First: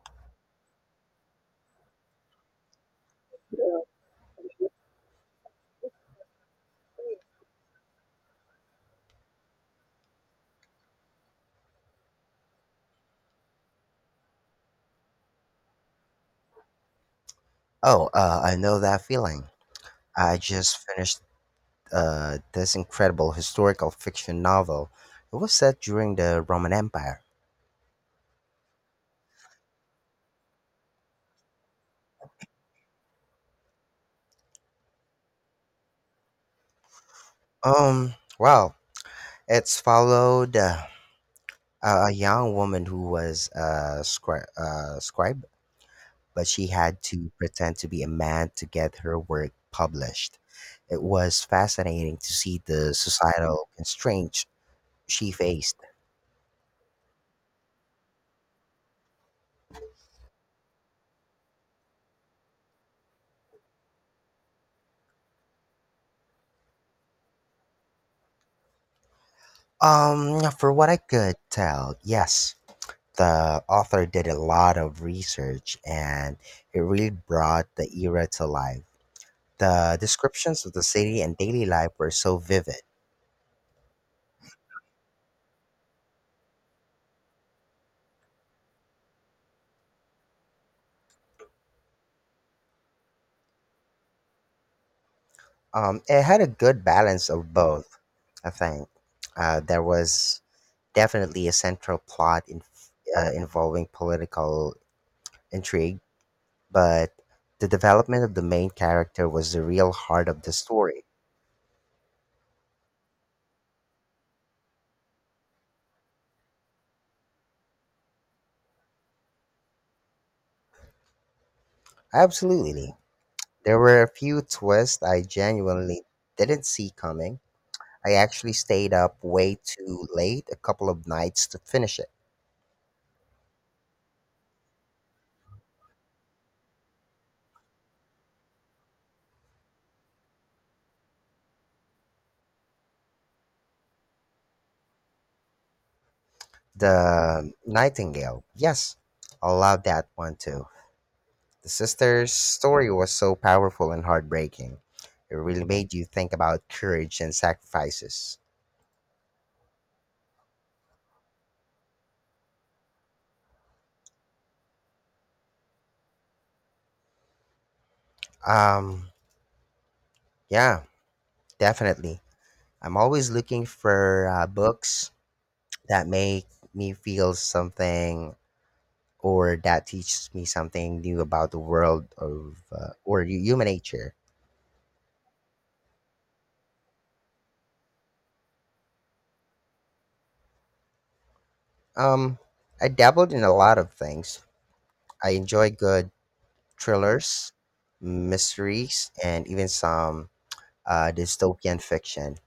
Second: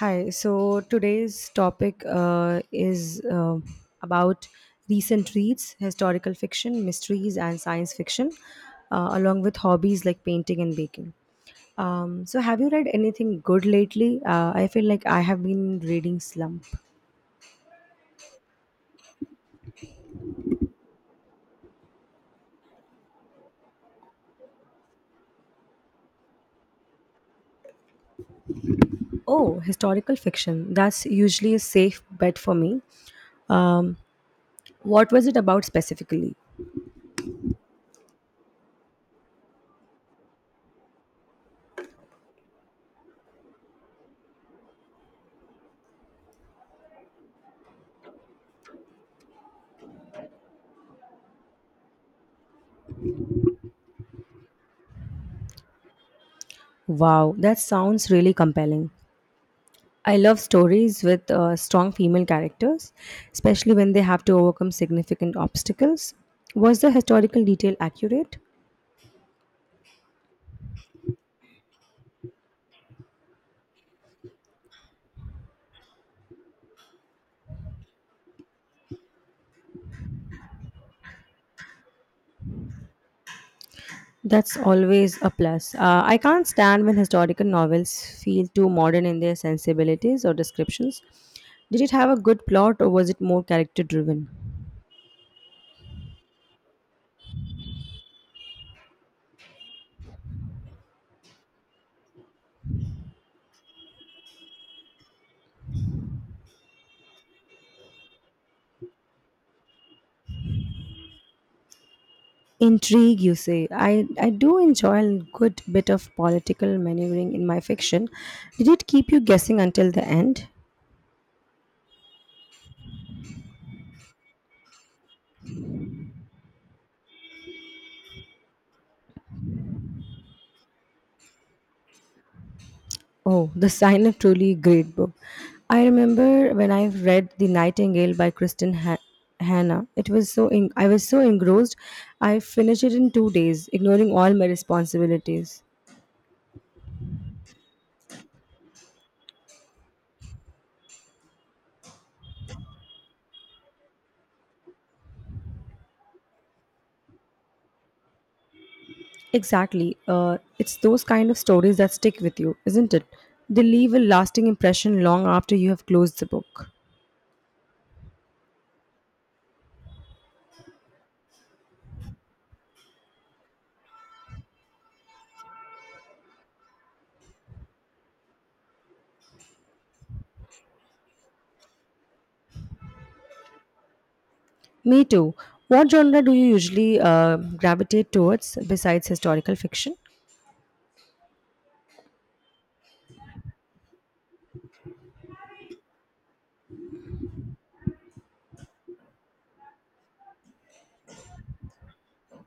Hi, so today's topic is about recent reads, historical fiction, mysteries, and science fiction, along with hobbies like painting and baking. So, have you read anything good lately? I feel like I have been reading slump. Oh, I know that feeling. I just finished this incredible historical fiction novel. It was set during the Roman Empire. Oh, historical fiction. That's usually a safe bet for me. Um, what was it about specifically? Wow. It's followed a young woman who was a scribe, but she had to pretend to be a man to get her work published. It was fascinating to see the societal constraints she faced. Wow, that sounds really compelling. I love stories with strong female characters, especially when they have to overcome significant obstacles. Was the historical detail accurate? For what I could tell, yes. The author did a lot of research and it really brought the era to life. The descriptions of the city and daily life were so vivid. That's always a plus. I can't stand when historical novels feel too modern in their sensibilities or descriptions. Did it have a good plot or was it more character driven? It had a good balance of both, I think. There was definitely a central plot involving political intrigue, but the development of the main character was the real heart of the story. Intrigue, you say. I do enjoy a good bit of political maneuvering in my fiction. Did it keep you guessing until the end? Absolutely. There were a few twists I genuinely didn't see coming. I actually stayed up way too late a couple of nights to finish it. Oh, The Sign of Truly great book. I remember when I read The Nightingale by Hanna. It was I was so engrossed. I finished it in 2 days, ignoring all my responsibilities. The Nightingale, yes, I love that one too. The sister's story was so powerful and heartbreaking. It really made you think about courage and sacrifices. Exactly. It's those kind of stories that stick with you, isn't it? They leave a lasting impression long after you have closed the book. Um, yeah, definitely. I'm always looking for books that make me feel something or that teach me something new about the world of or human nature. Me too. What genre do you usually gravitate towards besides historical fiction? Um, I dabbled in a lot of things. I enjoy good thrillers, mysteries, and even some dystopian fiction.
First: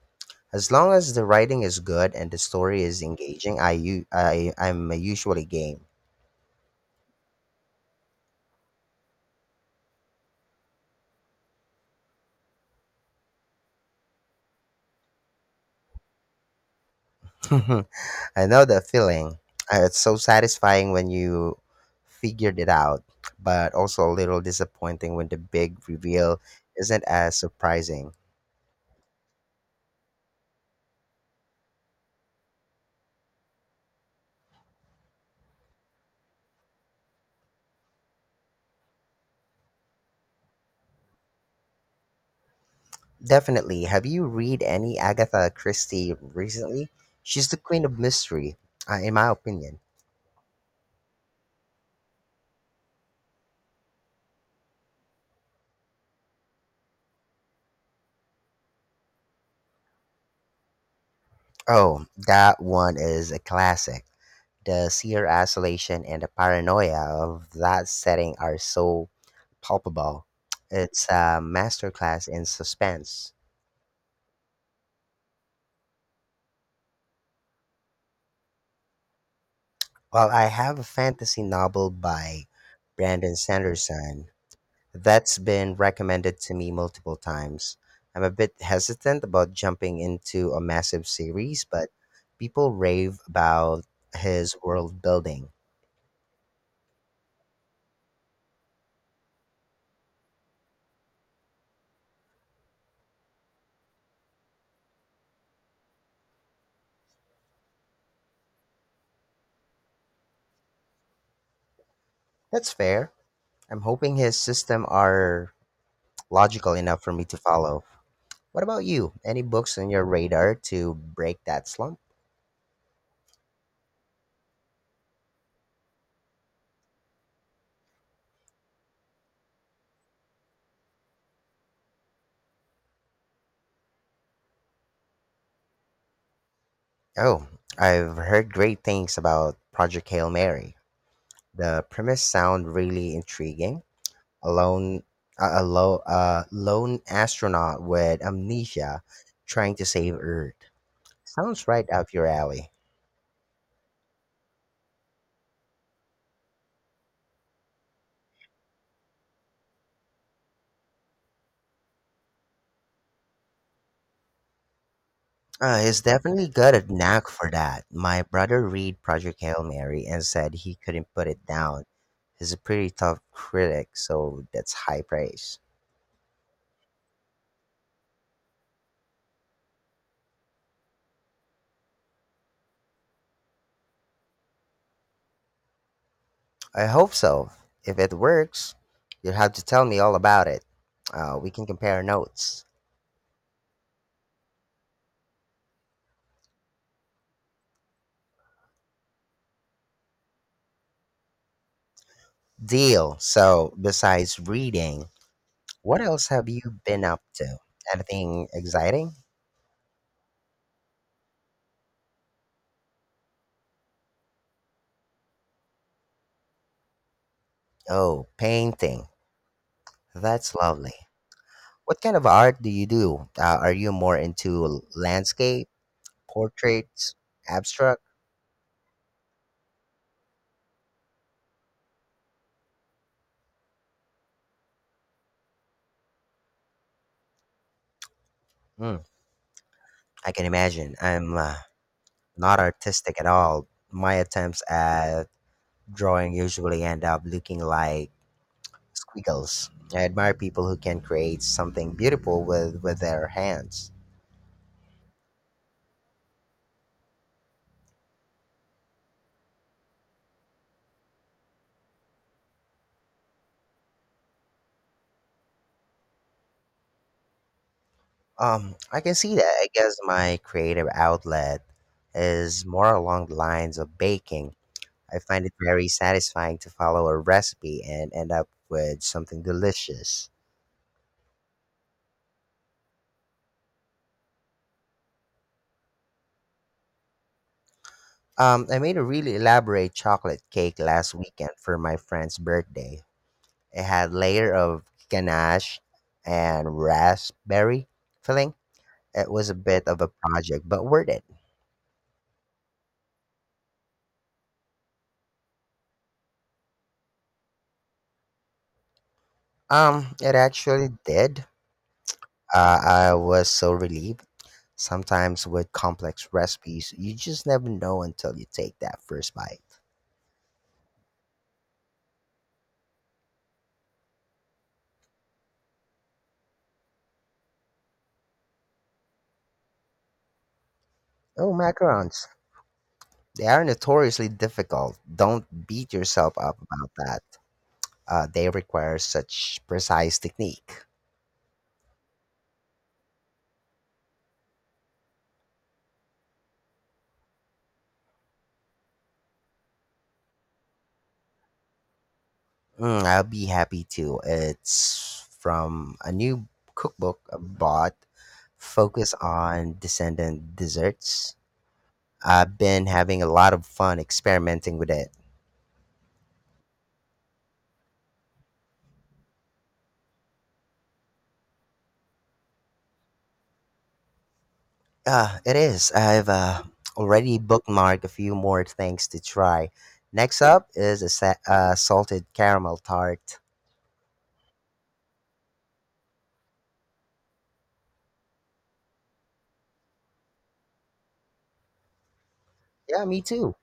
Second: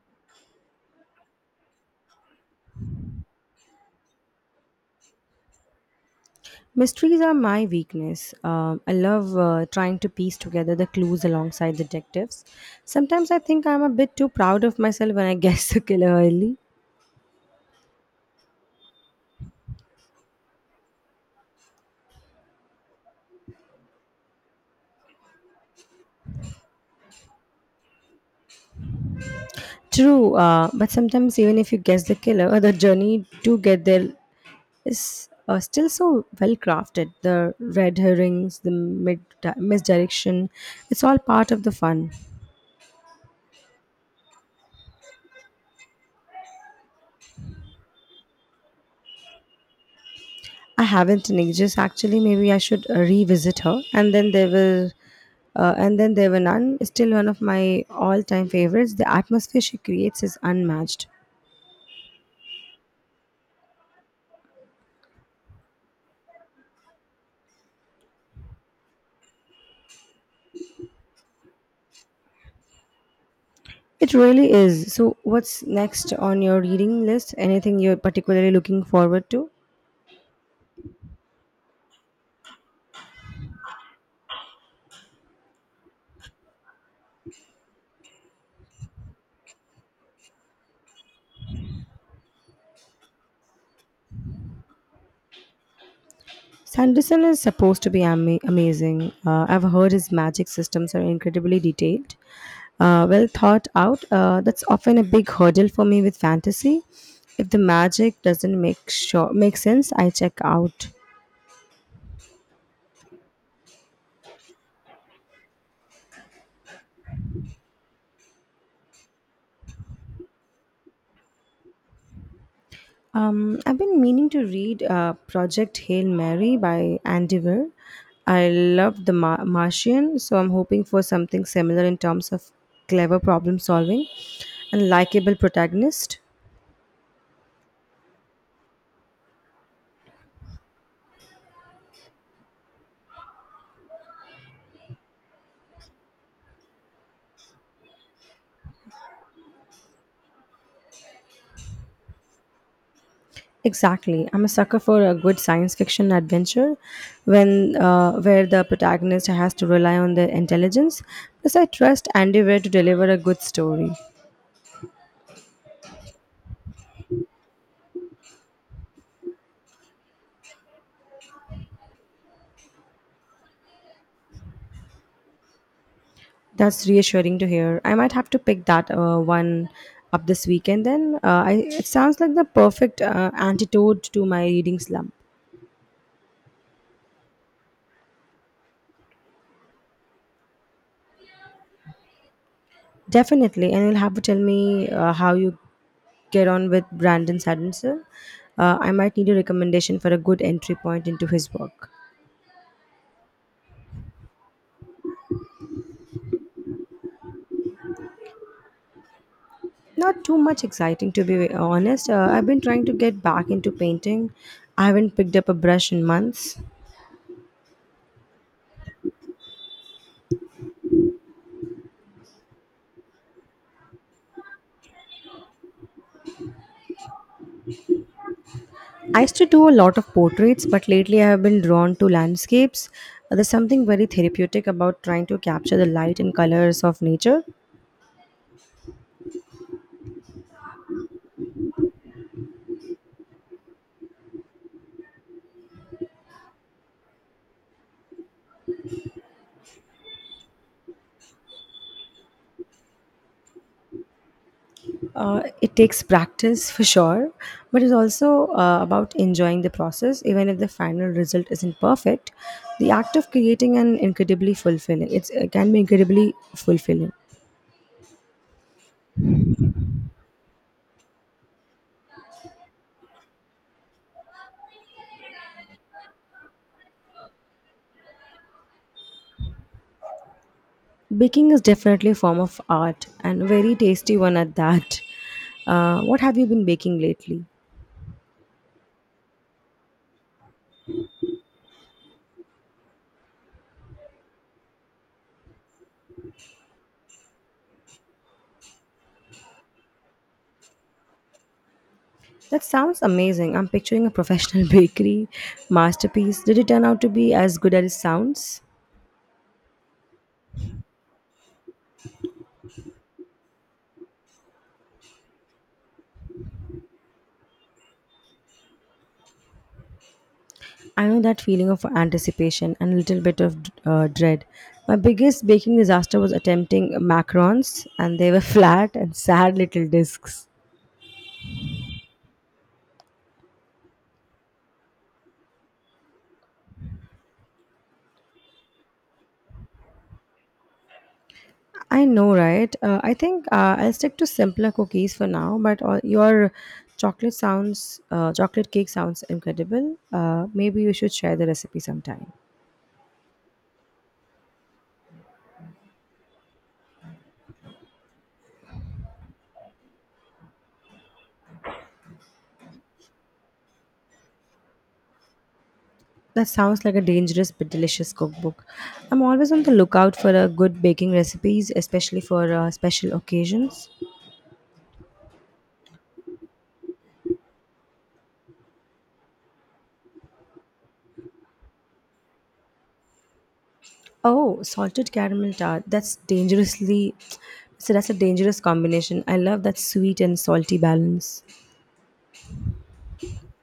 As long as the writing is good and the story is engaging, I'm usually game. Mysteries are my weakness. I love trying to piece together the clues alongside detectives. Sometimes I think I'm a bit too proud of myself when I guess the killer early. I know that feeling. It's so satisfying when you figured it out, but also a little disappointing when the big reveal isn't as surprising. True, but sometimes even if you guess the killer, the journey to get there is still so well crafted. The red herrings, the misdirection, it's all part of the fun. Definitely. Have you read any Agatha Christie recently? She's the queen of mystery, in my opinion. I haven't in ages. Actually, maybe I should revisit her. And then there were none. Is Still, one of my all-time favorites. The atmosphere she creates is unmatched. Oh, that one is a classic. The sheer isolation and the paranoia of that setting are so palpable. It's a masterclass in suspense. It really is. So, what's next on your reading list? Anything you're particularly looking forward to? Well, I have a fantasy novel by Brandon Sanderson that's been recommended to me multiple times. I'm a bit hesitant about jumping into a massive series, but people rave about his world building. Sanderson is supposed to be amazing. I've heard his magic systems are incredibly detailed, well thought out. That's often a big hurdle for me with fantasy. If the magic doesn't make sense, I check out. That's fair. I'm hoping his system are logical enough for me to follow. What about you? Any books on your radar to break that slump? I've been meaning to read Project Hail Mary by Andy Weir. I love Martian, so I'm hoping for something similar in terms of clever problem solving and likable protagonist. Oh, I've heard great things about Project Hail Mary. The premise sound really intriguing. A lone, a low, a lone astronaut with amnesia trying to save Earth. Sounds right up your alley. Exactly. I'm a sucker for a good science fiction adventure when where the protagonist has to rely on their intelligence. Plus, I trust Andy Weir to deliver a good story. He's definitely got a knack for that. My brother read Project Hail Mary and said he couldn't put it down. He's a pretty tough critic, so that's high praise. That's reassuring to hear. I might have to pick that one up this weekend then. It sounds like the perfect antidote to my reading slump. I hope so. If it works, you'll have to tell me all about it. We can compare notes. Definitely. And you'll have to tell me how you get on with Brandon Sanderson. I might need a recommendation for a good entry point into his work. Deal. So, besides reading, what else have you been up to? Anything exciting? Not too much exciting, to be honest. I've been trying to get back into painting. I haven't picked up a brush in months. Oh, painting. That's lovely. What kind of art do you do? Are you more into landscape, portraits, abstract? I used to do a lot of portraits, but lately I have been drawn to landscapes. There's something very therapeutic about trying to capture the light and colors of nature. Mm, I can imagine. I'm not artistic at all. My attempts at drawing usually end up looking like squiggles. I admire people who can create something beautiful with their hands. It takes practice for sure, but it's also about enjoying the process, even if the final result isn't perfect. The act of creating an incredibly fulfilling. It can be incredibly fulfilling. I can see that. I guess my creative outlet is more along the lines of baking. I find it very satisfying to follow a recipe and end up with something delicious. Baking is definitely a form of art and a very tasty one at that. What have you been baking lately? I made a really elaborate chocolate cake last weekend for my friend's birthday. It had layer of ganache and raspberry filling. It was a bit of a project, but worth it. That sounds amazing. I'm picturing a professional bakery masterpiece. Did it turn out to be as good as it sounds? It actually did. I was so relieved. Sometimes with complex recipes, you just never know until you take that first bite. I know that feeling of anticipation and a little bit of dread. My biggest baking disaster was attempting macarons, and they were flat and sad little discs. Oh, macarons. They are notoriously difficult. Don't beat yourself up about that. They require such precise technique. I know, right? I think I'll stick to simpler cookies for now. But your chocolate cake sounds incredible. Maybe you should share the recipe sometime. Mm, I'll be happy to. It's from a new cookbook I bought, focus on descendant desserts. I've been having a lot of fun experimenting with it. That sounds like a dangerous but delicious cookbook. I'm always on the lookout for a good baking recipes, especially for special occasions. It is. I've already bookmarked a few more things to try. Next up is a salted caramel tart. Oh, salted caramel tart. That's dangerously. So that's a dangerous combination. I love that sweet and salty balance. Yeah, me too.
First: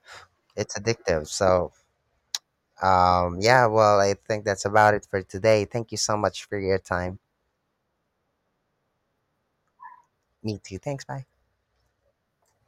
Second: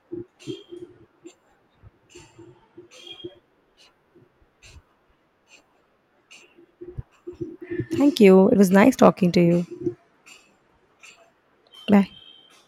It's addictive, so yeah, well, I think that's about it for today. Thank you so much for your time. Thank you. It was nice talking to you. Me too. Thanks. Bye. Bye.